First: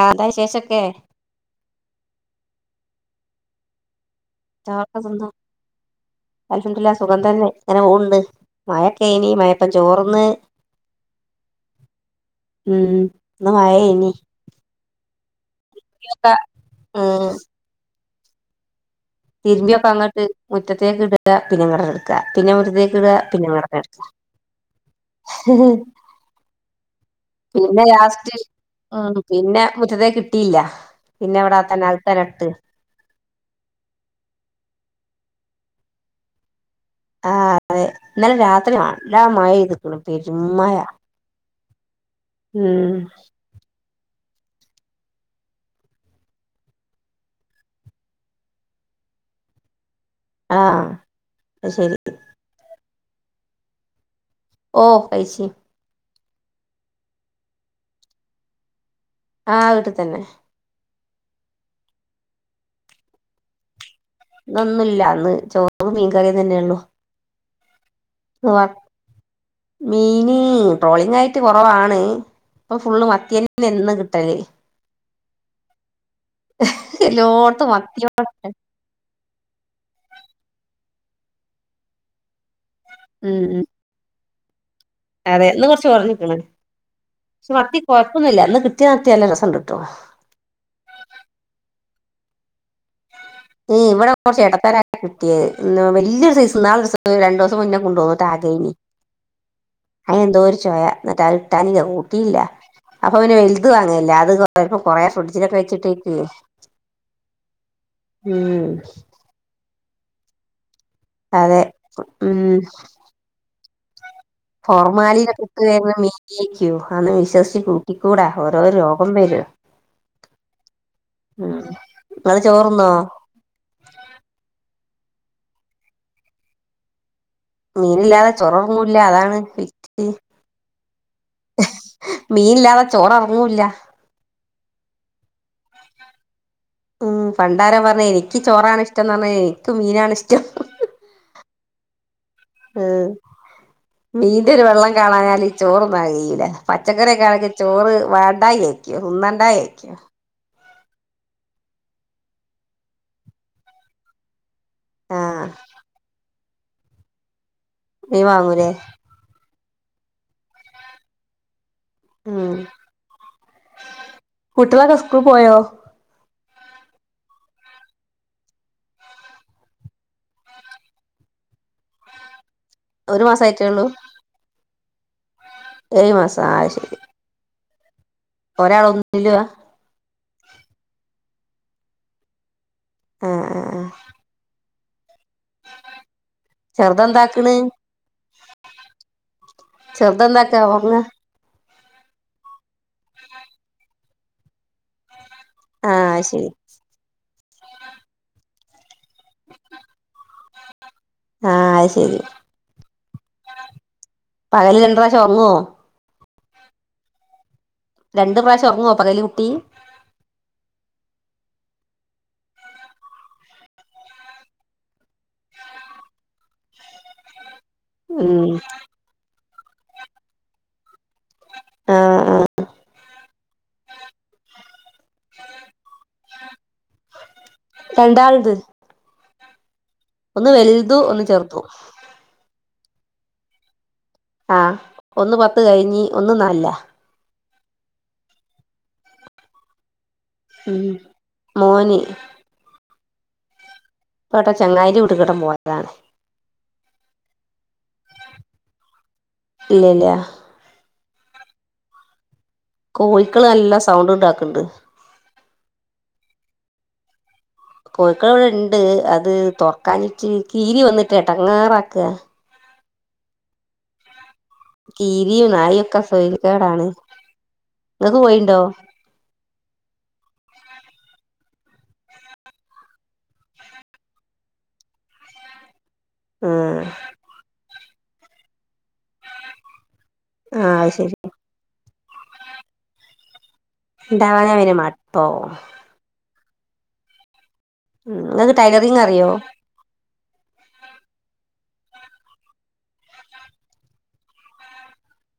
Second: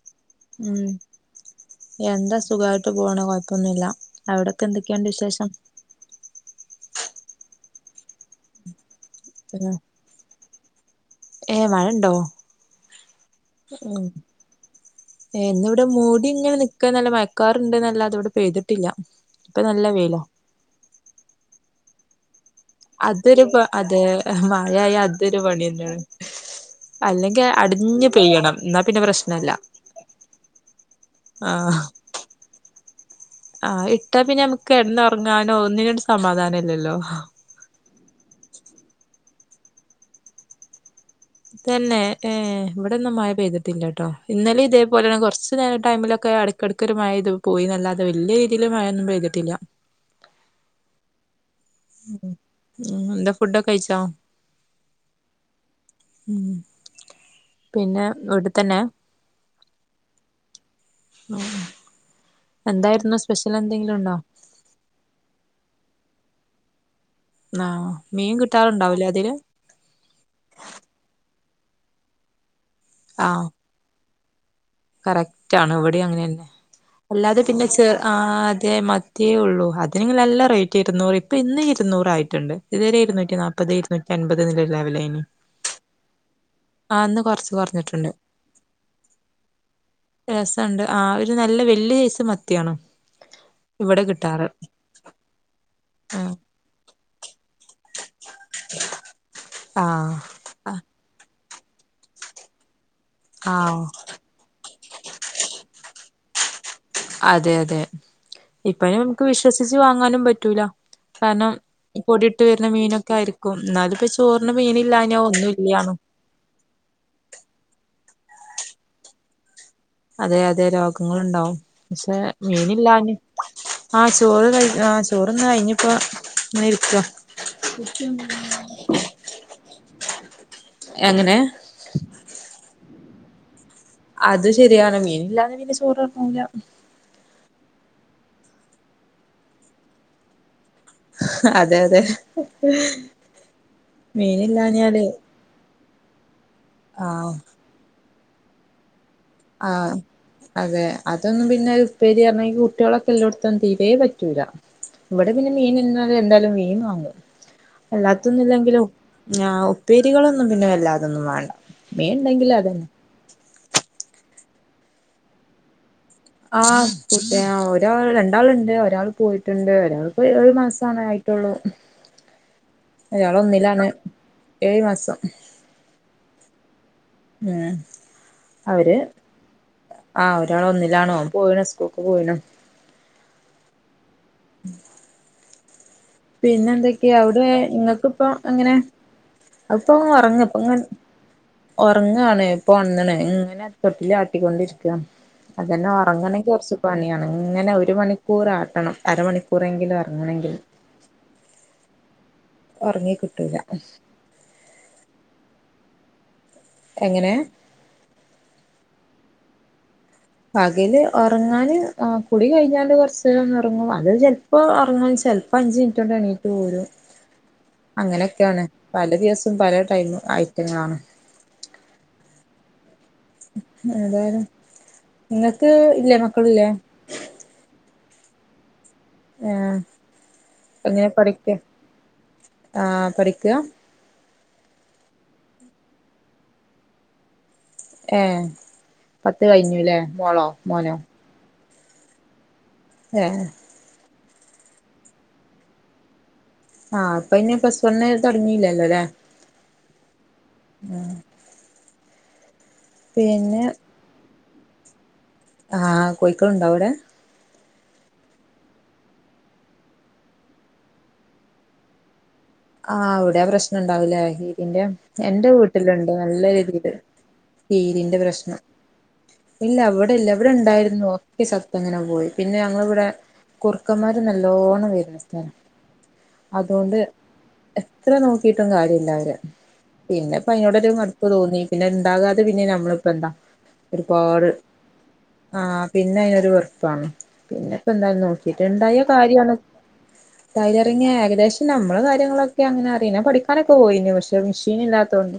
ആര്ത്തോയ്ച്ച ഉം എന്താ സുഖായിട്ട് പോണ് കൊഴപ്പൊന്നു ഇല്ല [unintelligible] ക്ക്‌ തെന്താ അൽഹംദുലില്ലാഹ് സുഖം തന്നെ ഇങ്ങനെ പോവ്ണ്ട് മഴൊക്കേയ്നി മഴപ്പ ചോറ്ന്ന് ഏ മഴണ്ടോ ഉം ഇന്ന് മഴേയ്നി ഏ ഇന്ന് വ്ടെ മൂടി ഇങ്ങനെ നിക്കാ നല്ലാ ഉം മയക്കാറ്ണ്ട് ന്നല്ലാതെ ഇവ്ടെ പെയ്തിട്ടില്ല ഇപ്പൊ തിര്മ്പി ഒക്ക നല്ല വെയില അങ്ങട്ട് മുറ്റത്തേക്ക് ഇടാ. പിന്നെ ഇങ്ങട്ടെന്നെ ഇട്ക്ക പിന്നെ മുറ്റത്തേ അതൊരു പ അതേ മഴ ആയാ അതൊരു പണിയെന്നേണ് പിന്നെ ലാസ്റ്റ് എന്നാ പിന്നെ ഉം പ്രശ്നല്ല പിന്നെ മുറ്റത്തേക്കിട്ടില്ല്യ പിന്നെ ആ വ്ടെ അക് തന്നെ അക് തന്നെ ഇട്ട് ആഹ് ഇട്ടാ പിന്നെ ഞമ്മക്ക് കെട് ന്നൊർങ്ങാനോ ഒന്നിനൊരു സമാധാനല്ലല്ലോ ആഹ് അതെ ഇന്നലെ രാത്രി നല്ല മഴയെത്ക്ക്‌ണു പെരും മഴ തെന്നെ ഏ ഉം ഇവ്ടൊന്നും മഴ പെയ്തി ട്ടില്ലട്ടോ, ഇന്നലിം ഇതേപോലെന്നെ കൊർച്ച് നേരം ഈ ടൈമിലൊക്കെ എട്ക്കെട്ക്കൊരു മഴെയ്ത് പോയിന്നല്ലാതെ വല്ല്യെ രീ തില് മഴൊന്നും പെഴ്തിട്ടില്ല്യ ആഹ് അയ് ശെരി ഉം എന്താ ഫുഡൊക്കെ കഴിച്ചോ ഓഹ് കഴിച്ച് ഉം പിന്നെ വീട്ട് ത്തന്നെ ആഹ് വീട്ട് തന്നെ ഉം ഉം എന്തായിരുന്നു സ്പെഷ്യൽ എന്തെങ്കിലും ഉണ്ടോ ഇന്നൊന്നു ഇല്ല ഇന്ന് ചോറും മീൻകറിം തന്നെ ഉള്ളു ആഹ് മീൻ കിട്ടാറ്ണ്ടാവുംല്ലേ അതില് മീന് ട്രോളിംഗ് ആയിട്ട് കൊറവാണ്. ഇപ്പ ഫുള്ള് ആ മത്തിയെനെ എന്നും കിട്ടല് കറക്റ്റ് ആണ് ഇവടിം അങ്ങനെയെന്നെ. അല്ലാതെ പിന്നെ എല്ലോട്ത്തും ചെ മത്തിയോട ആഹ് അതെ മ ത്തിയേ ഒള്ളൂ അതിനെങ്കിൽ നല്ല റേറ്റ് ഇര്ന്നൂറ്. ഇപ്പൊ ഇന്ന് ഇരുന്നൂറായിയിട്ട്ണ്ട് ഇതുവരെ ഉം ഇര്ന്നൂറ്റി ഉം നാൽത് ഇര്ന്നൂ റ്റി അൻമ്പത് ന്ന്ള്ളൊരു ലെവലേയ്‌നി അതെ ന്ന് കൊർച്ച് കൊർഞ്ഞ്ക്ക്ണ്. ഇന്ന് പക്ഷെ കുറച്ച് മത്തി കുറഞ്ഞിട്ടുണ്ട് കൊഴപ്പൊന്നുല്ല ഇന്ന് കിട്ട്യേ മത്തി നല്ല രെസണ്ട് ട്ടോ രസണ്ട്. ആ ഒരു നല്ല വല്ല്യ ഐസ് മത്തിയാണ് ഉം ഇവിടെ കൊറച്ച് എടത്താരാ കിട്ടിയേ ആ വല്ല്യ സൈസ് ഇന്നാളൊരുസം രണ്ടുവസം മുന്നേകൊണ്ടു വന്ന് താ തെയ്നി ആ അയിനെന്തോ ഒരു ചെവയ എന്നിട്ട് അത് ഇട്ടാന കൂട്ടിയില്ല അപ്പഫിന്നെ ആ വൽത് വാങ്ങല്ലെ അത് കൊറേമ്പ കൊറേ ഫ്രിഡ്ജിലൊക്കെ വെച്ചിട്ടേക്ക് അതെയതെ ഉം ഇപ്പഴും മുക്ക് വിശ്വസിച്ച് വാങ്ങാനും പറ്റൂല കാരനം അതെ പൊടിട്ട് ഉം വെരുന്ന മീനൊക്കെ ആയിരിക്കും ന്നാലും പെഷ് തോറിന് മീനില്ലായിനോ ഒന്നും ഇല്ല്യാന്ന് ജീ ക്യു ആണ് വിശ്വസിച്ച് കൂട്ടിക്കൂടാ ഓരോ രോഗം വരും അതെ അതെ ഉം രോഗങ്ങളുണ്ടാവും പക്ഷെ ഇങ്ങള് ചോറ്ന്നോ മീനില്ലാന് ആ ചോറ് കഴി ആ ചോറ്ന്ന്‌ കഴിഞ്ഞപ്പോ നിൽക്ക മീനില്ലാതെ ചോറെറങ്ങൂല്ല അതാണ് വിറ്റ് എങ്ങനേ? മീനില്ലാതെ ചോറെറങ്ങൂല്ല അത് ശരിയാണ് മീനില്ലാതിനീപ്പ ചോറെറങ്ങൂല ഉം പണ്ടാരാ പറഞ്ഞെ എനിക്ക് ചോറാ ണിഷ്ടംന്നറഞ്ഞ എനിക്ക് മീനാണി ഷ്ടം അതെ അതെ ഉം മീന്റൊര് വെള്ളം മീനില്ലാഞ്ഞാല് കാണാഞാല് ചോറ് നാഗീല പച്ചക്കറിയെ ആഹ് കാളക്കെ ചോറ് വാണ്ടായെനിക്ക് ഉണ്ണാന് ആഹ് അതെ അതൊന്നും പിന്നെ ഉപ്പേരിയാർ ണെങ്കി കുട്ടികളൊക്കെള്ളോട്ത്ത് തീരേ പറ്റൂല ഇവിടെ ആഹ് പിന്നെ മീനിരുന്നാലും എന്തായാലും മീൻ വാങ്ങും മീൻ വാങ്ങൂലേ അല്ലാത്തൊന്നുല്ലെങ്കിലും ഞാവു ഉപ്പേരികളൊന്നും പിന്നെ വെല്ലാതൊന്നും വേണ്ട മീൻ ഉണ്ടെങ്കിൽ ഉം അതന്നെ കുട്ട്യളൊക്കെ ഉസ്കൂളി പോയോ? ആ കുട്ട്യ ഒരാൾ രണ്ടാളുണ്ട് ഒരാൾ പോയിട്ടുണ്ട് ഒരാൾപ ഒരുമാസാണേ ട്ടുള്ളൂ ഒരു മാസായിട്ടേ ഉള്ളൂ അയാളൊന്നിലാണ് ഏഴ് മാസം ഏഴ് മാസാ ആഹ് അയ്ശരി ആഹ് അവര് ഒന്നിലുവാ ആഹ് ഒരാള് ഒന്നിലാണോംപോയിണ സ്കൂൾക്ക് പോയിണം ആഹ് ആഹ് ആഹ് പിന്നെന്തെക്കെയാ അവിടെ ചെറുതെന്താക്ക്ണ് ങ്ങക്ക്പ്പം എങ്ങനെ? അതിപ്പോങ്ങ് ഒറങ്ങ് ചെറുതെന്താക്കാ ഇപ്പങ്ങനെ ഒറങ്ങാ ഒറങ്ങാണേ ഇപ്പൊ ഒണന്ന്‌ണേ ഇങ്ങനെ തൊട്ടില്ലാട്ടിക്കൊണ്ടിരിക്കാ അതന്നെ ആഹ് അത് ശരി ഒറങ്ങണെങ്കിയൊറച്ച് പണിയാണ് ഇങ്ങനെ ഒരു മണിക്കൂറാട്ടണം അരമണിക്കൂറെങ്കിലും ഒറങ്ങണെങ്കി അയ് ശെരി ഒറങ്ങിക്കിട്ടൂല പകല് രണ്ട്റാവശം ഒറങ്ങോ എങ്ങനേ രണ്ട് പ്രാവശം ഒറങ്ങോ പകല് കുട്ടീ പകല് ഒറങ്ങാന് ആഹ് കുടി കയ്ഞ്ഞാല് കൊറച്ച്നേരന്ന്‌ ഉറങ്ങും അത് ജ പ്പൊ ഒറങ്ങും ചെൽപ്പഅഞ്ചു മിനിറ്റ് കൊണ്ട് എണീറ്റ് പോരും ഉം അങ്ങനെക്കെയാണ് പല ദിവസം പല ടൈമ് ഐറ്റങ്ങളാണ് ആഹ് ആഹ് ഏതായാലും നിങ്ങക്ക് ഇല്ലേ മക്കളില്ലേ രണ്ടാൾത് ആ വലുതു എങ്ങനെ ഒന്ന് പഠിക്ക ചെറുതു ആ പഠിക്കാ? ആ ഒന്ന് പത്ത് കയിഞ്ഞ് ഒന്ന്‌ നാലിലാ ഏ പത്ത് കയിഞ്ഞൂല്ലേ ഉം മോനി ഏഹ് പേ ട്ടാ ചങ്ങായിന്റെ വീട്ടി കിട്ടൻ പോയതാണ് ആഹ് അപ്പ അ ഇന് പ്ലസ് വൺ തുടങ്ങിയില്ലല്ലോ അല്ലേ ഇല്ല ഇല്ല ഉം കോഴക്കൾ പിന്നെ നല്ലാ സൗണ്ട് ഉണ്ടാക്ക്ണ്ട് ആ കോഴക്കൾ ഉണ്ടോ അവിടെ കോഴക്കൾ ഇവിടെ ഇണ്ട് അത് തുറക്കാാനിട്ട് കീരി വന്നിട്ട് ഇട്ടങ്ങാറാക്കുക ആഹ് അവിടെയാ പ്രശ്നം ഉണ്ടാവൂല്ലേ തിറെ കീരിയും എന്റെ നായൊക്കെ വീട്ടിലുണ്ട് നല്ല സൊയിൽക്കേടാണ് രീതിയില് കീരിന്റെ ഇങ്ങക്ക് കോഴിണ്ടോ പ്രശ്നം ഇല്ല അവിടെ ഇല്ല എവിടെ ഉണ്ടായിരുന്നു ഒക്കെ ചത്ത് ഇങ്ങനെ പോയി പിന്നെ ഞങ്ങിവിടെ കുർക്കന്മാര് നല്ലോണം വരുന്ന സ്ഥാനം ആഹ് എത്ര നോക്കിട്ടും കാര്യമില്ല അവര് പിന്നെപ്പോയ്. ആ ഒരൂ മടൊരു അത് ശരി മടുപ്പ് തോന്നി പിന്നെ ഉണ്ടാകാതെ പിന്നെ നമ്മളിപ്പോ എന്താ ഒരുപാട് ഇണ്ടാവാഞ്ഞാ പിന്നെ മടുപ്പാവും ആ പിന്നെ അതിനൊരു വെറപ്പാണ് പിന്നെ ഇപ്പോ എന്തായാലും ഉം ഇങ്ങക്ക് നോക്കിട്ട്ഉണ്ടായ ടൈലറിങ് അറിയോ കാര്യമാണ് ടൈലറിങ് ഏകദേശം ഞാൻ നമ്മ കാര്യങ്ങളൊക്കെ അങ്ങനെ അറെ പഠിക്കാനൊക്കെ പോയി പക്ഷ മെഷീൻ ഇല്ലാത്തതൊണ്ട്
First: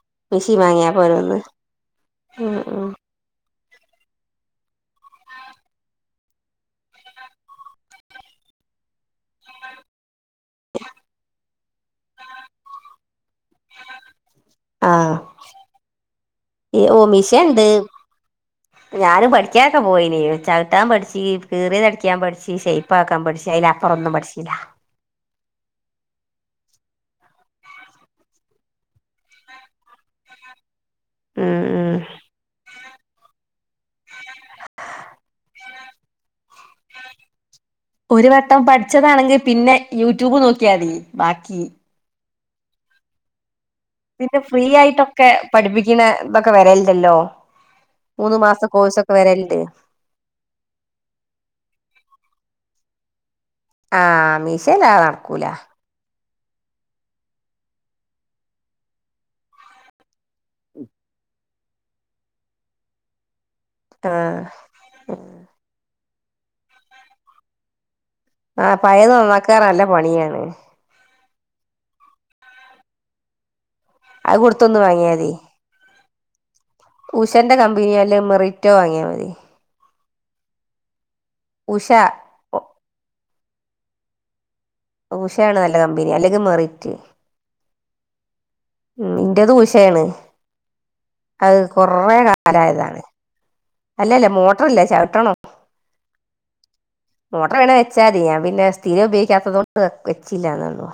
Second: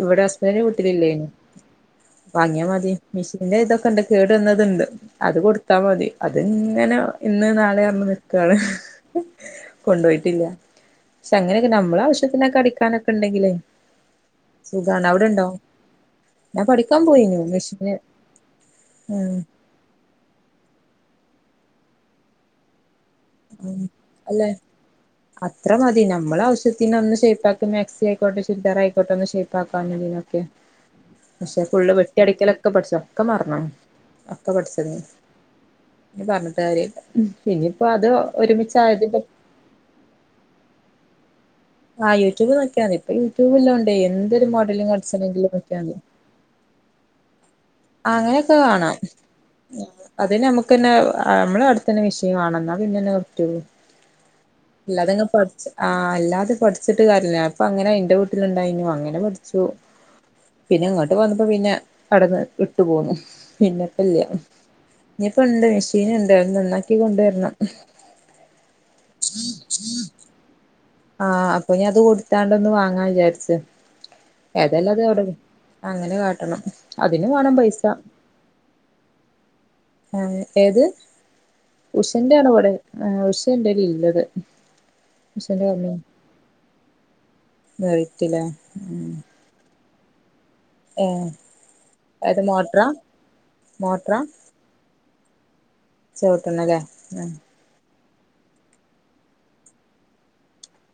ഇവിടെ മിഷീൻ ഹസ്ബൻറിന് വാങ്ങിയാ വിട്ടിലില്ല ഇന് പോരേന്ന് അ ഉം വങ്ങിയ ഉം മതി മെഷീന്റെ ഇതൊക്കെ ഇണ്ട് കേട്ന്നതുണ്ട് അത് കൊടുത്താ മതി അത് ഇങ്ങനെ ഇന്ന് നാളെ പറഞ്ഞു നിൽക്കയാണ് കൊണ്ടു പോയിട്ടില്ല പക്ഷെ അങ്ങനെയൊക്കെ നമ്മള ആവശ്യത്തിനൊക്കെ അടിക്കാനൊക്കെ ഉണ്ടെങ്കിലേ സുഖാണ് ആഹ് അവിടെണ്ടോ ഞാൻ ഈ ഓ പഠിക്കാൻ പോയിനു മിഷണ്ട് മെഷീന് ഉ ചക്കൊക്കെ പോയിന ചവിട്ടാൻ പഠിച്ചു കീറിതടിക്കാൻ പഠി ഷേപ്പ് ആക്കാൻ പഠിച്ചു അല്ലേ അത്ര മതി നമ്മൾ ആവശ്യത്തിന് ഒന്ന് ഷൈപ്പ്ആക്കാനും മാക്സി ആയിക്കോട്ടെ ചുരിദാറായിയിക്കട്ടെ ഒന്ന് ഷേപ്പ്ക്കാെ ഉം പക്ഷെ ഫുള്ള് ഉം വെട്ടി അടിക്കലൊക്കെ പഠിച്ച ഒക്കെ മറന്ന് ഒക്കെ പഠിച്ചത് പി പറഞ്ഞിട്ട് കാര്യ പിന്നപ്പോ അത് ഒരു വട്ടം ഒരുമിച്ചയതി പഠിച്ചതാണെങ്കി പിന്നെ യൂട്യൂബ് നോക്കിയാതി ബാക്കി ആഹ് യൂട്യൂബ് നോക്കാതി ഇപ്പ യൂട്യൂബ് ഇല്ലാംണ്ടണ്ട് പിന്നെ എന്തൊ ഫ്രീ മോഡലും ആയിട്ടൊക്കെ കടിച്ചണമെങ്കില നോക്കാേ പഠിപ്പിക്കണ ഇതൊക്കെ വരലണ്ടല്ലോ മൂന്ന മാസ കോഴ്സൊക്കെ വരലണ്ട് അതി നമുക്ക് തന്നെ നമ്മള് അടുത്തന്നെ മെഷീൻ കാണന്നാ പിന്നെന്നെ കുറച്ച ആഹ് മീഷേല് അത് ഇല്ലതെങ്ങ നടക്കൂല പഠിച്ച ആഹ് അല്ലാതെ പഠിറ്റിട്ട് കാര്ല്ല അപ്പൊ അങ്ങനെ അയിന്റെ വീട്ടിലുണ്ടായിനു അങ്ങനെ പഠിച്ചു പിന്നെ ഇങ്ങോട്ട് വന്നപ്പോ പിന്നെ അടന്ന് ഇട്ടു പോന്നു പിന്നെപ്പല്ലേ ആഹ് ഇനിയിപ്പ ഉണ്ട് മെഷീൻ ഉണ്ട് അത് നന്നാക്കി കൊണ്ടുവരണം ആ പയത് നന്നാക്കാറ നല്ല പണിയാണ് ആഹ് അപ്പൊ ഇ അത് കൊടുത്താണ്ട ഒന്ന് വാങ്ങാ വിചാരിച്ച അത് കൊടുത്തൊന്ന് ഏതല്ല അത് എവിടെ വാങ്ങിയാതി അങ്ങനെ കാട്ടണം അതിന് ഉഷന്റെ വാണം കമ്പനിയല് മെറിറ്റോ വാങ്ങിയാൽ മതി ആ ഏത് ഉഷന്റെ ആണ ഉഷ അവിടെ ആഹ് ഉഷന്റെേലൽ ഇള്ളത് ഉഷയാണ് നല്ല കമ്പനി അല്ലെങ്കി മെറിറ്റ് മെറിറ്റ്ലേ ഉം ഇൻ്റെത് ഉഷേണ് ഏഹ് അത് കൊറെ അത് മോട്ടറാ കാലായതാണ് മോട്ടറാ അല്ലല്ല മോ മോട്ടർല്ല ചവിട്ടണോ ചവിട്ടണല്ലേ മോട്ടർ വേണ വെച്ചാതി ഞാ പിന്നെ സ്ഥിരം ഉപയോഗിക്കാത്തതോണ്ട് വെച്ചില്ലാന്നൊള്ളു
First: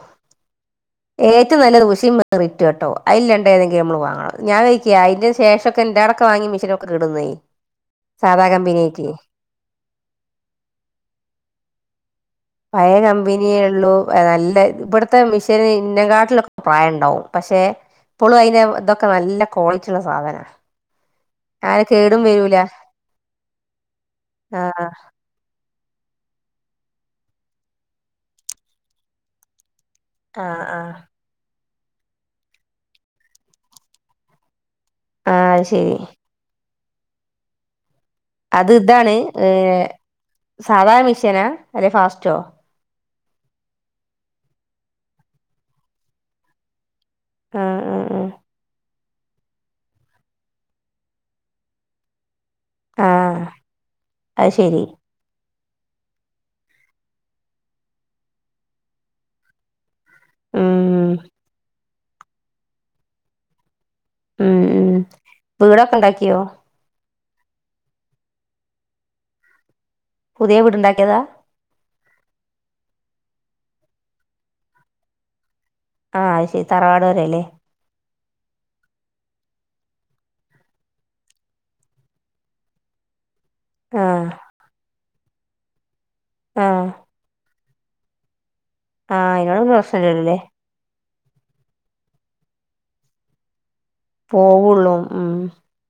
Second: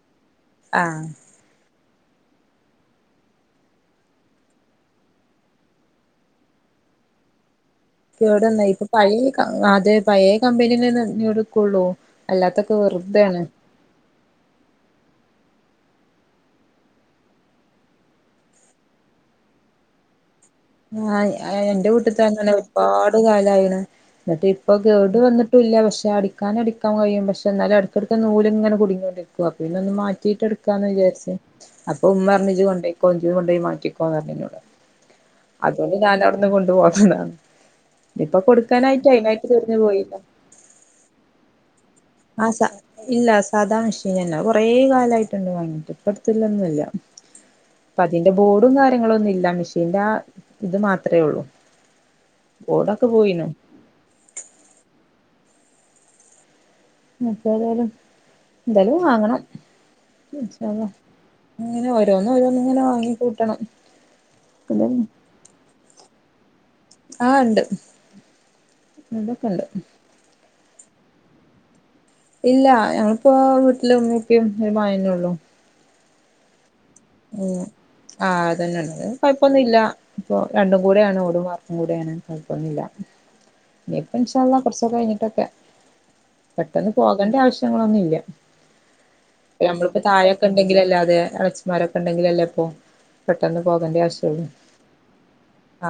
ആഹ് ഏറ്റവും നല്ലത് ഉഷേ മെറിറ്റും കേട്ടോ അതില്ലണ്ട ഏതെങ്കും മ്മൾ വാങ്ങണം ഞാ ഒരിക്കെ അതിന്റെ ശേഷൊക്കെ എൻ്റോടക്കെ വാങ്ങിയ മെഷീ ചിലതൊക്കെ കേട് വന്നേയ് കേടെന്ന ഇപ്പൊ പയേ അതെ പയേ കമ്പനിനന്നടുക്കൊള്ളൂ പയേകമ്പനിയെ ള്ളു നല്ല ഇബടുത്തെ മിഷ്യൻ ഇന്നെ കാട്ടിലൊക്കെ പ്രായംണ്ടാവും പക്ഷെ ഇപ്പൊളും അയ്ന്റെ തൊക്കെ നല്ല ക്വാളിറ്റിള്ള സാധന ആഹ് അയ്‌ന്റെഎന്റെ വീട്ട്ത്തെനല്ല ഒരുപാട് കാലായിണ് ന്നിട്ട് ആ ഇപ്പൊകേട് വന്ന് ട്ടുല്ല പക്ഷെ അടിക്കാന് അടിക്കൻ കഴിയും പക്ഷെന്നാലുംഎടക്കടുക്ക് നൂല്ങ്ങനെ കുടുങ്ങിക്കൊണ്ടിരിക്കു അപ്പൊ പിന്നൊന്ന് മാറ്റി ആ ആ ട്ടീട്ട്ടുക്കാന്ന് വിചാരിച്ച് അപ്പ ഉമ്മർഞ് ഇജ്ജ് കൊണ്ടോക്കോഇജ്ജ് കൊണ്ടോയി മാറ്റിക്കോന്ന് പറഞ്ഞൂന്നോട് ആഹ് അത് അതൊണ്ട് ശരി ഞാനഔട്ന്ന് കൊണ്ടു പോന്നതാ ഇപ്പൊ കൊടുക്കാനായ്ട്ടേയ് മേത്ത് കെറിഞ് പോയില്ല സാധാമിഷേനാ അതെ ഫാസ് ആഹ് സ ഇല്ല സാധാമെഷീനന്ന കൊറേ കാലായിട്ടുണ്ട് വാങ്ങിട്ട് ഇപ്പടത്തില്ലൊന്നുംഅല്ല ആഹ് ആഹ് ആഹ് പ്പതിന്റെ ബോഡും കാ ങ്ങളൊന്നുംല്ല മെഷീന്റെ ആഹ് ഇത് മാത്രേഉള്ളൂ ഓടൊക്കെ പോയിനു അയ്ശെരി [unintelligible] ന്തേലുംവാങ്ങണംഇൻശഅള്ളാഹ് ഉം ഇങ്ങനെ ഓരോന്ന് ഓരോന്ന്ങ്ങനെ വാങ്ങി കൂട്ടണം ഉം പിന്നെ ഉം വീടൊക്കെണ്ടാക്ക്യോ ആഹ് ണ്ട് ഇതൊക്കെണ്ട് പുത്യേവീട്ണ്ടാക്ക്യേതാ ഇല്ല ഞങ്ങളിപ്പോ വീട്ടില് ഉമ്മിപ്പി ഒരു മായേനൊള്ളു ആഹ്അഹ് ശെരി തറവാടെരെല്ലേ ഉം ആഹ് അതന്നെണ്ട്കൊയപ്പൊന്നുല്ല ഇപ്പൊ രണ്ടും കൂടെണ് ഓടും വാർപ്പും കൂടെണ് കൊഴപൊന്നില്ല നിപ്പ ആഹ് ഇൻഷാഅള്ളാ കൊർച്ചൊക്കെ കഴിഞ്ഞിട്ടൊക്കെ ആഹ് പെട്ടെന്ന് പോകണ്ട ആവശ്യം ഞങ്ങളൊന്നില്യ ആഹ് അയിനോടൊന്നും നമ്മളിപ്പോ പ്രശ്നല്ലല്ലേ താഴൊക്കെണ്ടെങ്കിലല്ലേ അതേ അടച്ചി മാരൊക്കെണ്ടെങ്കിലല്ലേപ്പൊ പെട്ടെന്ന് പോകേണ്ടിആവശ് പോവുള്ളൂ ഉം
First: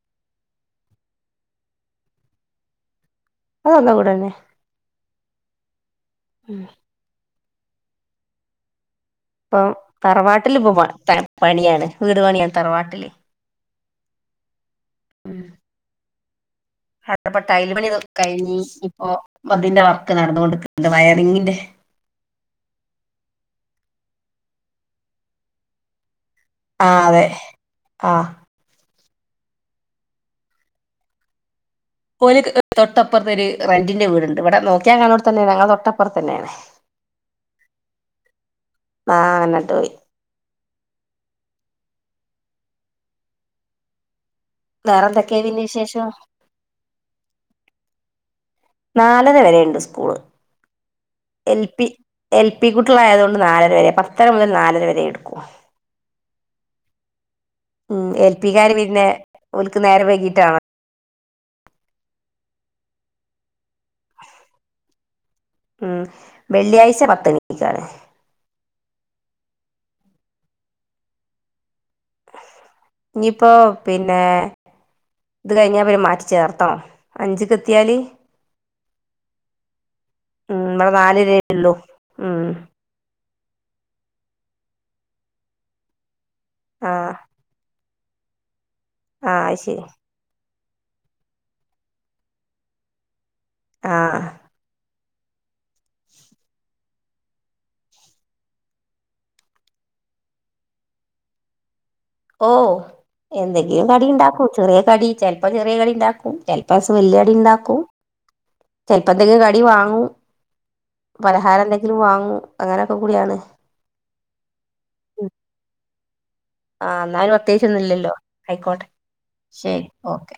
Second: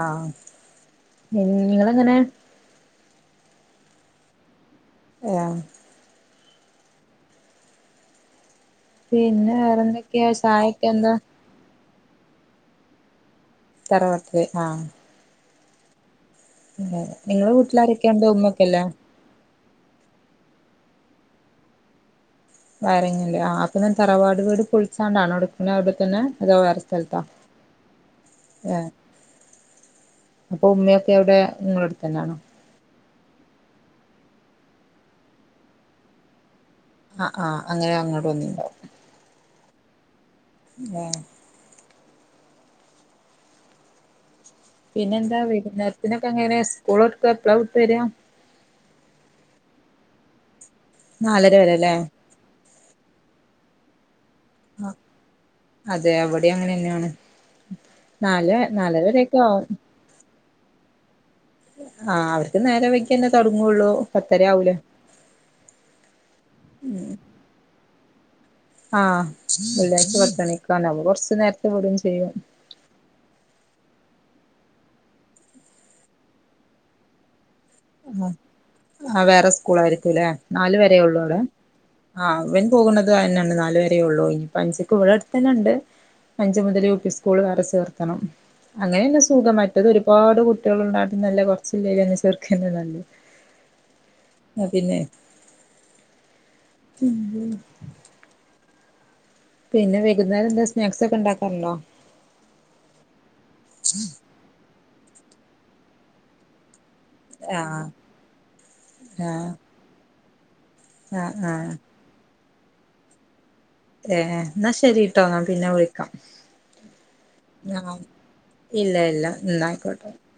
ആഹ് നിങ്ങെളെങ്ങനെ അതവളെ കൂടന്നേ [unintelligible] ഉം പിന്നെ ഇപ്പം വേറെന്തൊക്കെയാ തറവാട്ടില് ഇപ്പ പ ചായൊക്കെ എന്താ ത പണിയാണ് വീട് പണിയാണ് തറവാട്ടില് തറവാട്ടില് ആഹ് ഉം അപ്പെപ്പ നിങ്ങളെ ടൈല് പണിക്കെ വീട്ടിലാരൊക്കെയുണ്ട് കഴിഞ് ഉമ്മൊക്കെല്ലേ ഇപ്പോ അതിന്റെ വർക്ക് നടന്നുക കൊണ്ട്ക്ക്ണ്ട് വയറിങ്ങിന്റെ വയറിങ്ങല്ലേ ആഹ് അപ്പംനതറവാട് വീട് പുളിച്ചാണ്ടാണോടുക്കുന്നെ അവിടെത്തന്നെ അതോ വേറെ ആഹ് സ്ഥൽത്ത അതെ ആഹ് ആപ്പൊഉമ്മിക്കെഎവ്ടെ നിങ്ങളെട് പോലേക്ക് തൊട്ടപ്പൊർത്ത് ഒരു റന്റിന്റെ വീട്ണ്ട് ഇവടെ നോക്ക്യാ കാണട്തന്നെണ് ഞങ്ങളെ തൊട്ടപ്പർ തന്നെണ് ആഹ് ആഹ അങ്ങനെ അങ്ങോട്ട് വന്നിണ്ടാവും ആഹ വന്നിട്ടോയ് [inaudible] വേറെ പിന്നെന്താ എന്തൊക്കെയാ പിന്നെ വിശേഷം വൈകുനേരത്തിനൊക്കെ ങ്ങനെ സ്കൂള്ട്ട് എപ്ലാവിട്ട് വെരാ നാലര വെരണ്ട് സ്കൂള് നാലര എൽ പി വരെല്ലേ എൽ പി കുട്ട്ളായത്കൊണ്ട് നാലരവെ പ ത്തരമുതൽ നാലരവരെ എടുക്കും അതെ അവിടെയും അങ്ങനെ തന്നെയാണ് ഉം നാല് എൽപിക്കാര് നാലര പിന്നെ വരെയൊക്കെ ആവും ഒൽക്ക് നേരെ വൈകിട്ടാണ് ആഹ് അവര്ക്ക് നേരെ വെക്യേന്നെ തൊടങ്ങൊള്ളൂ പത്തര ആവൂലേ ഉം വെള്ളിയാഴ്ച പത്ത്ണിക്കാണ് ആഹ് വെള്ളിയാഴ്ച പത്ത്ണിക്കണ അത് കൊറച്ച്നേരത്തെ വിടുംചെയ്യും ഇഞ്ഞിപ്പോ പിന്നെ ഇത് കഴിഞ്ഞ പിന്നെമാറ്റി ചേർത്തണോ അഞ്ച്ക്ക് എത്യാല് ആഹ വേറേസ്കൂളാർക്ക് ലെ ഉം നാല് ഇവിടെ വരേള്ളൂ നാലരേ അവ്ടെ ഉള്ളൂ ആഹ ഉം അവൻ. പോക്ണത് അതന്നെ നാല് വരേള്ളൂ ഇനിപ്പ അസിക്ക് ഇവിടട്ത്തന്നണ്ട്. അഞ്ചു മുതൽ യു പി ആഹ് സ്കൂൾ വേറെ ചേർത്തണം അങ്ങനേണേ സുഖ ആഹ് അത് ശരി മറ്റത് ഒരു. ഒരുപാട് കുട്ടികൾ ഉണ്ടാട്ട നല്ല കുറച്ചില്ലേന്ന ചേർക്കുന്നത് നല്ല ആഹ ആഹ പിന്നെ. [inaudible] പിന്നെ വെകുന്നേരം എന്താ സ്നാക്സ് ഒക്കെ ഇണ്ടാക്കറുണ്ടോ. ഓഹ് എന്തെങ്കിലും കടി ഇണ്ടാക്കും ചെറിയ കടി ചെൽപ്പോ ചെറിയ കടിണ്ടാക്കും ചെൽപോവല്ല്യ ണ്ടാക്കും ആഹ് ചെൽപ്പെന്തെങ്കിലും ആഹ് കടി വാങ്ങും. ആഹ് ആഹ് പലഹാരെന്തെങ്കിലും വാങ്ങും അങ്ങനൊക്കെകൂടിയാണ്. ഏഹ് ന്നാ ശെരിട്ടോ ഞാൻ പിന്നെ വിളിക്ക. ആ എന്നാലും ആഹ് പ്രത്യേകിച്ചൊന്നുമില്ലല്ലോ ആയിക്കോട്ടെ ഇല്ലല്ല ശരി ന്നായിക്കോട്ടെ. ഓക്കെ